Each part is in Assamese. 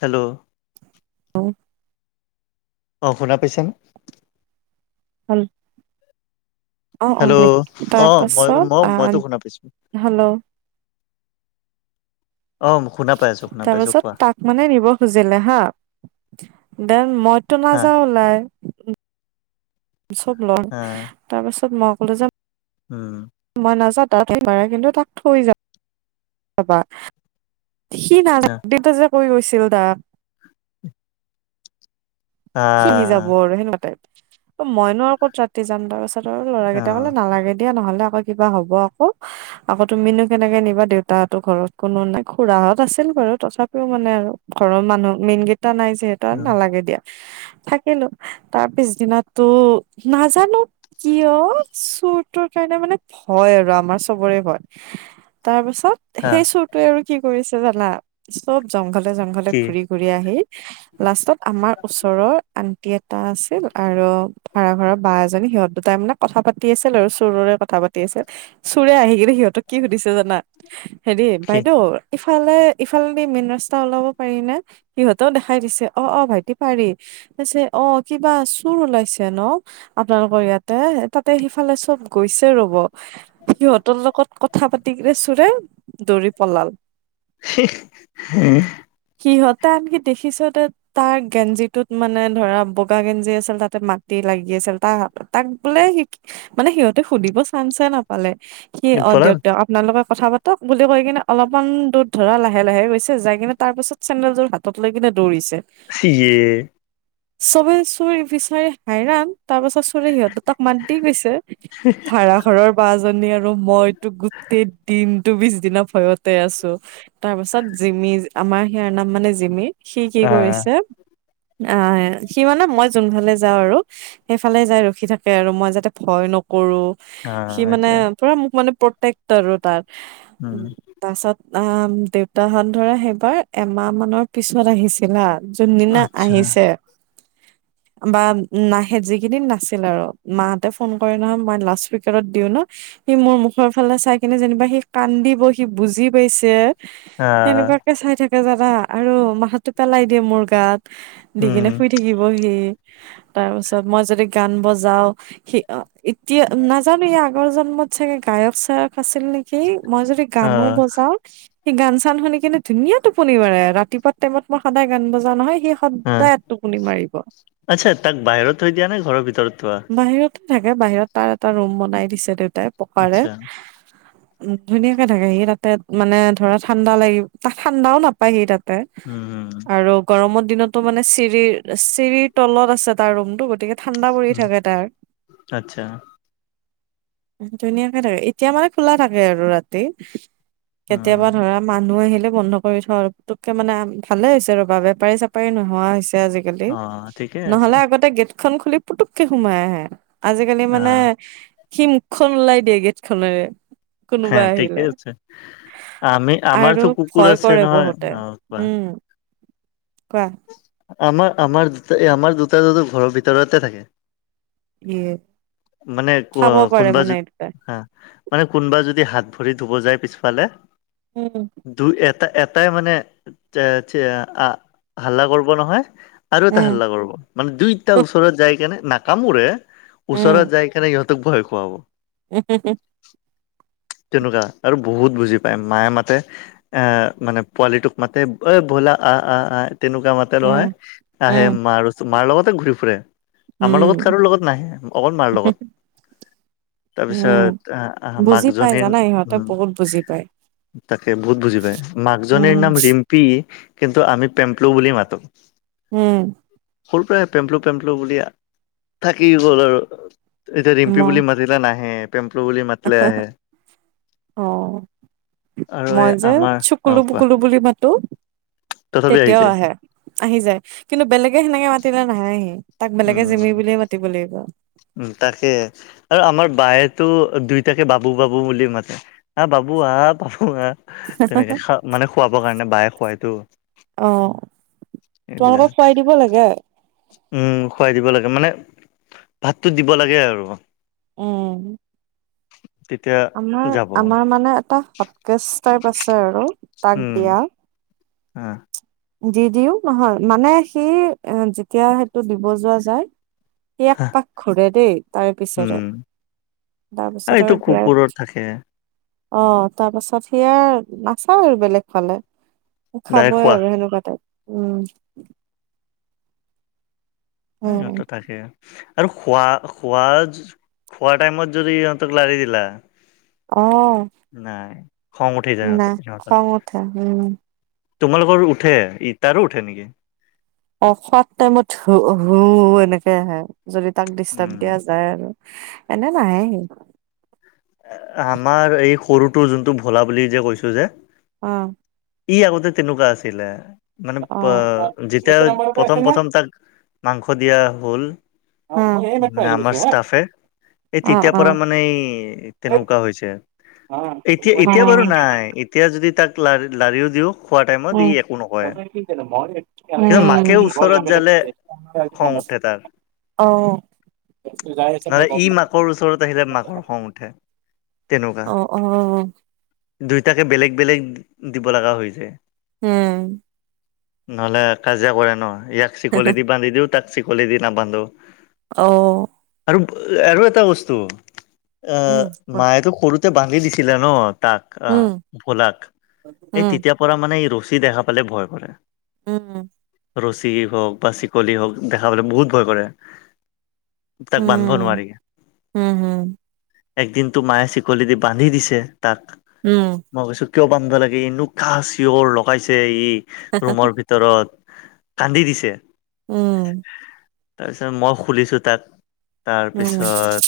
হেল্ল'অ আহ। অঁ শুনা পাইছা নে? উম। অ অ হেল্ল' অ মই তাৰপাছত মই আহ মইতো শুনা পাইছো। হেল্লো অ শুনা পাই আছোঁ। তাৰ পিছত তাক মানে নিব খুজিলে হা। দেন মইতো হা নাযাওঁ ওলাই চব লম হা তাৰ পাছত মই অকলে যাম উম। মই নাযাও তাত এবাৰ কিন্তু তাক থৈ যাম যাবা। সি আ নাযায় দেউতাই যে কৈ গৈছিল তাত। সিহি যাব আৰু সহঁতে মইনো আৰু ক'ত ৰাতি যাম তাৰ ওচৰত। তহঁতৰ অ ল'ৰাৰাকেইটা ক'লে নালাগে দিয়া নহ'লে আক কিবা হ'ব আকৌ। আকৌ তুমিনো কেনেকে নিবা দেউতাহতো ঘৰত কোনো নাই খুৰাহঁত আছিল বাৰু তথাপিও মানে আৰু। ঘৰৰ মানুহ মেইন কেইটা নাই যিহেতু নালাগে দিয়া। থাকিলোঁ তাৰ পিছ দিনোটো নাজানোঁ। কিয় চোৰটোৰ কাৰণে মানে ভয় আৰু আমাৰ চবৰে ভয়। তাৰ পাছত হা সেই চুৰটোৱে আৰু কি কৰিছে জানা চব জংঘলে জংঘলে কি ঘুৰি ঘুৰি আহি লাষ্টত আমাৰ ওচৰৰ আন্টি এটা আছিল আৰু ভাড়া ঘৰ বা এজনী সিহঁত দুটাই মানে কথা পাতি আছিল আৰু চোৰৰে কথা পাতি আছিল। চোৰে আহি কিনে সিহঁতক কি সুধিছে জানা হেৰি কি বাইদেউ ইফালে ইফালেদি মেইন ৰাস্তা ওলাব পাৰি নে সিহঁতেও দেখাই দিছে অ অ ভাইটি পাৰি কৈছে অ কিবা চুৰ ওলাইছে ন? আপোনালোকৰ ইয়াতে তাতে সিফালে চব গৈছে ৰব। সিহঁতৰ লগত কথা পাতি কিনে চোৰে দৌৰি পলাল। [inaudible] সিহঁতে আনকি দেখিছে কি তাক গেঞ্জিটোত মানে ধৰা বগা গেঞ্জি আছিল। তাতে মাটি লাগি আছিল। তাৰ হাতত তাক বোলে শিকি মানে সিহঁতে সুধিব চাঞ্চে নাপালে, সি অ পলাল 'দিয়ক দিয়ক আপোনালোকে কথা পাতক বুলি কৈ কিনে অলপমান দূৰ ধৰা লাহে লাহে গৈছে, যাই কিনে তাৰ পিছত চেন্দেলযোৰ হাতত লৈ কিনে দৌৰিছে। ইয়ে। চবে চোৰ বিচাৰি হায়ৰাণ তাৰ পাছত চোৰে সিহঁত দুটাক মাত দি গৈছে, ভাৰা ঘৰৰ বা জনী আৰু মই গোটেই দিনটো টো পিছ দিনা ভয়তে আছো, তাৰ পাছত জিমি আমাৰ সিয়াৰ নাম মানে জিমি। সি কি আ কৰিছে আহ সি মানে মই যোনফালে যাওঁ আৰু সেইফালে যাই ৰখি থাকে আৰু মই যাতে ভয় নকৰো। আ সি মানে এইটোৱে পুৰা মোক মানে প্ৰটেক্ট আৰু তাৰ। উম তাৰ পিছত আ দেউতাহঁত ধৰা সেইবাৰ এমাহ মানৰ পিছত আহিছিল হা। যোনদিনা আচ্ছা আহিছে বা মাহত যি কেইদিন নাছিল আৰু মাহঁতে ফোন কৰে নহয় মই লাউট স্পীকাৰত দিও ন' সি মোৰ মুখৰ ফালে চাই কিনে যেনিবা সি কান্দিব, সি বুজি পাইছে। আ সেনেকুৱাকে চাই থাকে জানা আৰু মাথাটো পেলাই দিয়ে মোৰ গাত দি উম কিনে শুই থাকিব সি, তাৰপিছত মই যদি গান বজাও সি এতিয়া নাজানো ই আগৰ জন্মত চাগে গায়ক- চায়ক আছিল নেকি? সেই মই যদি আ গানো বজাও সি গান চান শুনি কেনে ধুনীয়া টোপনি মাৰে, ৰাতিপুৱা টাইমত মই সদায় গান বজা নহয় সি আ সদায় এক টোপনি মাৰিব। আচ্ছা, তাক বাহিৰত থৈ দিয়া নে ঘৰৰ ভিতৰত থোৱা? বাহিৰতে থাকে, বাহিৰত তাৰ এটা ৰুম বনাই দিছে দেউতাই পকাৰে। আচ্ছা উ ধুনীয়াকে থাকে সি তাতে মানে ধৰা ঠাণ্ডা লাগিব তাত ঠাণ্ডাও নাপাই নাপায় সি তাতে উম আৰু গৰমৰ দিনতো মানে চিৰিৰ, চিৰিৰ তলত আছে তাৰ ৰুমতটো গতিকে ঠাণ্ডা পৰি থাকে তাৰ আচ্ছা ধুনীয়াকে থাকে, এতিয়া মানে খোলা থাকে আৰু ৰাতি উম কেতিয়াবা ধৰা মানুহ আহিলে বন্ধ কৰি থ আৰু টুককে মানে ভালে হৈছে ৰ'বা বেপাৰী, চেপাৰী নোহোৱা হৈছে আজিকালি। অ ঠিকে আছে নহ'লে আগতে গেট খন খুলি পুতুককে সোমাই আহে। আজিকালি অ মানে সি মুখখন ওলাই দিয়ে গেট খনেৰে। হা ঠিকেই আছে। আমি আৰু আমাৰতো কুকুৰ ভয় আছে কৰে নহয় বহুতে অ'কোৱা উম কোৱা। আমাৰ, আমাৰ দুটা আমাৰ দুটা দুতো ঘৰৰ ভিতৰতে থাকে। ইয়ে। মানে খাব পাৰে কোনোবা মানে যদি এই দুটাই হা মানে কোনোবা যদি হাত ভৰি ধুব যায় পিছফালে উম। দুই এটা, এটাই মানে এ হাল্লা কৰিব নহয়। আৰু এটা উম হাল্লা কৰবো মানে দুইটা ওচৰত যাই কেনে নাকামোৰে ওচৰত উম কেনেকে ইহঁতক ভয় খুৱাব। [unintelligible] তেনেকুৱা আৰু বহুত বুজি পায় মায়ে মাতে। এ মানে পোৱালিটোক মায়ে মাতে ঐ বোল আহ আহ আহ তেনেকুৱা মাতে। উম আহে উম মাৰ ওচৰ মাৰ লগতে ঘূৰি ফুৰে। আমাৰ লগত উম কাৰো লগত নাই, অকল মাৰ লগত। [unintelligible] উম' তাৰপিছত আহ বুজি পাই মাকজনীৰ জানা ইহঁতে উম বহুত বুজি পায়। তাকে বহুত বুজি পায় মাকজনীৰ উম নাম ৰিম- পি কিন্তু আমি পেম্প্লো বুলি মাতো। উম সৰু পৰাই পেম্প্লু পেম্পলু বুলি থাকি গ'ল আৰু এতিয়া ৰিম্পি মই বুলি মাত- মাতিলে নাহে পেম্পলো বুলি মাতিলে আহে। অহ আৰু এই মই যে আমাৰ অ চুকুলো কোৱা পুকুলো বুলি মাতো তথাপি আহি তেতিয়াও যায় আহে। আহি যায়, কিন্তু বেলেগে সেনেকে মাতিলে নাহে সি, তাক বেলেগে উম জিমি বুলিয়ে মাতিব লাগিব। উম তাকে আৰু আমাৰ বায়েতো দুইটাকে বাবু, বাবু বুলি মাতে। আহ বাবু আহ আহ তেনেকে মানে খুৱাবৰ কাৰণে বায়ে খুৱাইতো। অঁ এইবিলাক তোমালোকৰ খোৱাই দিব লাগে? উম খুৱাই দিব লাগে, মানে ভাতটো দিব লাগে আৰু। উম। তেতিয়া আমাৰ যাব আমাৰ মানে এটা হটকেজ টাইপ আছে আৰু তাক দিয়া। আঁহ দি দিও নহয়, মানে সি এ যেতিয়া সেইটো দিব যোৱা যায়। সি এক হা পাক ঘূৰে দেই তাৰে উম পিছৰে। তাৰপিছত এইটো আৰু কুকুৰৰ থাকে এতিয়া অঁ তাৰ পাছত সি আৰু নেচাও আৰু বেলেগ ফালে, দাই খাবই খোৱা আৰু সেনে- কা টাইপ উম। উম ইহত‍ঁৰ থাকেই। আৰু খোৱা খোৱা খোৱা টাইমত যদি ইহঁতক লাৰি দিলা, অ নাই খং উঠি যায় নাই সিহঁতৰ। খং উঠে উম তোমালোকৰ উঠে ই তাৰো উঠে নেকি? অঁ খোৱা টাইমত হু হু এনেকে আহে, যদি তাক ডিষ্টাৰ্ব উম দিয়া যায় আৰু। এনে নাহে সি। আমাৰ এই সৰুটো যোনটো ভোলা বুলি যে কৈছোঁ যে, অঁ। ই আগতে তেনেকুৱা আছিলে। মানে অ যেতিয়া প্ৰথম প্ৰথম তাক মাংস দিয়া হ'ল, অ অ অ অ উম মানে আমাৰ ষ্টাফে এই তেতিয়াৰ পৰা মানে এই তেনেকুৱা হৈছে। এতিয়া এতিয়া বাৰু নাই, এতিয়া যদি তাক লা লাৰিও দিওঁ। খোৱা টাইমত ই একো নকয়, কিন্তু মাকে ওচৰত যালে খং উঠে তাৰ। অঁহ। নহলে ই মাকৰ ওচৰত আহিলে মাকৰ খং উঠে। অঁ অঁ। দুয়টাকে বেলেগ বেলেগ দিব লগা হৈ যায়। উম। নহলে কাজিয়া কৰে ন, ইয়াক চিকলি দি বান্ধি দিওঁ, তাক চিকলি দি নাবান্ধো। অহ। আৰু আৰু এটা বস্তু উম আহ কোৱা মায়েতো সৰু তে বান্ধি দিছিলে ন তাক, উম আঁহ ভোলাক। এই উম তেতিয়া পৰা মানে এই ৰচী দেখা পালে ভয় কৰে। উম উম। ৰছী হওক বা চিকলি হওক দেখা পালে বহুত ভয় কৰে। তাক বান্ধব নোৱাৰি। উম উম একদিনতো মায়ে চিকলি দি বান্ধি দিছে তাক। উম। মই কৈছো কিয় বানধা লাগে এনোকা চিঞৰ লগাইছে উম ই ৰুমৰ ভি তৰত কান্দি দিছে‌ অঁ। উম। তাৰপিছত মই খুলিছোঁ, তাক তাৰপিছত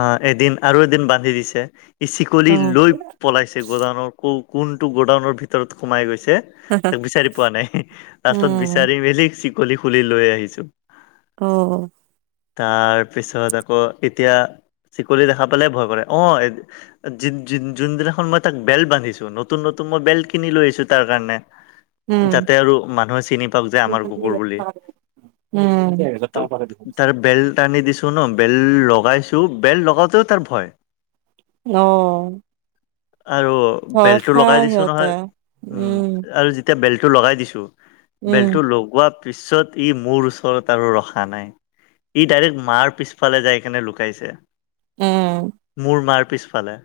অ এদিন আৰু এদিন বান্ধি দিছে ই চিকলি লৈ পলাইছে গ'ডাউনৰ কোনটো গ'ডাউনৰ ভিতৰত সোমাই গৈছে তাক বিচাৰি পোৱা নাই লাষ্টত বিচাৰি মেলি চিকলি খুলি লৈ আহিছো অ তাৰপিছত আকৌ এতিয়া চিকলি দেখা পালে ভয় কৰে অঁ। জিন জিন যোনদিনাখন মই তাক বেল্ট বান্ধিছো নতুন নতুন মই বেল্ট কিনি লৈ আহিছো তাৰ কাৰণে। যাতে আৰু মানুহে চিনি পাওক যে আমাৰ কুকুৰ বুলি। ত তাৰ বেল্ট আনি দিছোঁ ন বেল্ট লগাইছোঁ বেল্ট লগাতেও তাৰ ভয়। অ আৰু বেল্টটো লগাই দিছো সিহঁতে নহয় উম আৰু এতিয়া বেল্টটো লগাই দিছো উম বেল্টো লগোৱা পিছত ই মোৰ ওচৰত আৰু ৰখা নাই। ই ডাইৰেক্ট মাৰ পিছফালে যাই কেনে লুকাইছে উম মোৰ মাৰ পিছফালে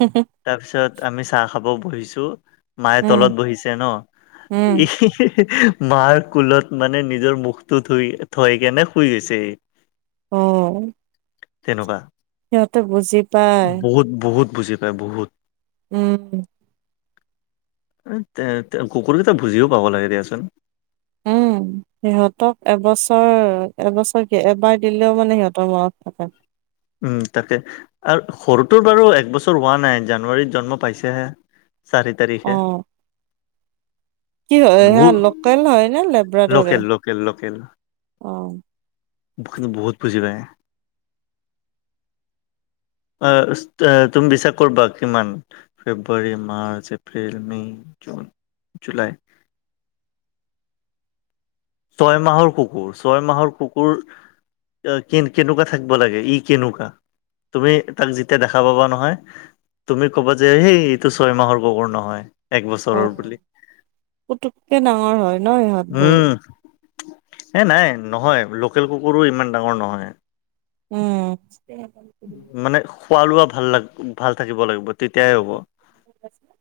হু হু তাৰপিছত আমি চাহ খাব বহিছোঁ, মায়ে তলত উম বহিছে ন উম মাৰ কুলত মানে নিজৰ মুখটো ধুই থৈ কেনে শুই গৈছে সি। অ তেনেকুৱা সিহঁতে বুজি পায় বহুত বহুত বুজি পায় বহুত উম কুকুৰকেইটা বুজিও পাব লাগে দিয়াচোন উম সিহঁতক এবছৰ এবছৰ এবাৰ দিলেও মানে সিহঁতৰ মনত থাকে। উম তাকে আৰু সৰুটোৰ বাৰু একবছৰ হোৱা নাই জানুৱাৰীত জন্ম পাইছেহে চাৰি অ তাৰিখে কি হয় সি বহুত লোকেল হয় নে লেব্ৰাডৰে লোকেল লোকেল লোকেল অ? কিন্তু বহুত বুজি পায়। আহ তুমি বিশ্বাস কৰিবা কিমান, ফেব্ৰুৱাৰী, মাৰ্চ, এপ্ৰিল, মে, জুন, জুলাই- ছয় মাহৰ কুকুৰ ছয় মাহৰ কুকুৰ কে কেনেকুৱা থাকিব লাগে ই কেনেকুৱা তুমি তাক যেতিয়া দেখা পাবা নহয় তুমি ক'বা যে সেই এইটো ছয় মাহৰ কুকুৰ নহয়। এক বছৰৰ অ বুলি পুতুককে ডাঙৰ হয় ন ইহঁতবোৰ উম এ নাই নহয় লোকেল কুকুৰো ইমান ডাঙৰ নহয়। উম মানে খোৱা লোৱা ভাল লাগ ভাল থাকিব লাগিব তেতিয়াই হ'ব। [unintelligible]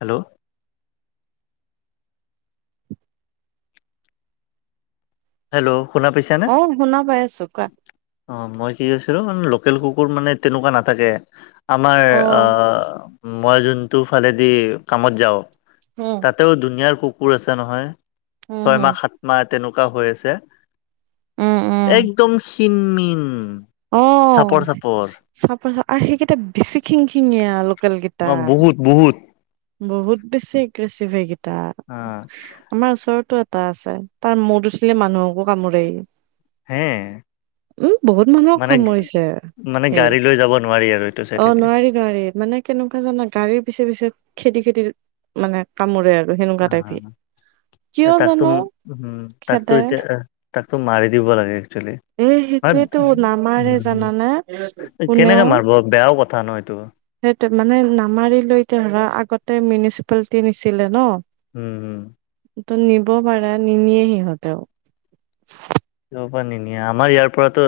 হেল্ল' হেল্ল' শুনা পাইছানে? অ শুনা পাই আছো কোৱা অ মই কি কৈছিলো লোকেল কুকুৰ মানে তেনেকুৱা নাথাকে। আমাৰ অ আহ মই যোনটো ফালেদি কামত যাওঁ, উম তাতেও ধুনীয়াৰ কুকুৰ আছে নহয় উম হম ছয়মাহ, সাত মাহ তেনেকুৱা হৈ আছে। উম উম একদম ক্ষীণ- মীন। অ' চাপৰ, চাপৰ আৰু সেইকেইটা বেছি খিং খিঙিয়া লোকেল গে টা অ বহুত বহুত বহুত বেছি এগ্ৰেচিভ সেই গেটা। অ আমাৰ ওচৰতো এটা আছে তাৰ মূৰটো চুলে মানুহকো কামোৰে ই হে মানুহক মানে, কামুৰিছে মানে গাড়ী লৈ যাব নোৱাৰি আৰু এইটো চাইড এতিয়া। গাড়ী মানে কেনেকুৱা জানা গাড়ীৰ পিছে পিছে খেদি, খেদি। মানে কামোৰে আৰু সেনেকুৱা টাইপি এই তাকতো উম, উম তাকতো খেদে এতিয়া তাকতো মাৰি দিব লাগে একচুৱেলি। এই হয় সেটোৱেতো নামাৰে জানানে কেনেকে কোনেও। মাৰিব বেয়াও কথা ন এইটো সেইটোৱে মানে নামাৰি লৈকে ধৰা আগতে মিনিচিপালকে নিছিলে ন'। উম উম তো নিব পাৰা নিনিয়ে সিহঁতেও। দূৰ পৰা নিনিয়ে আমাৰ ইয়াৰ পৰাতো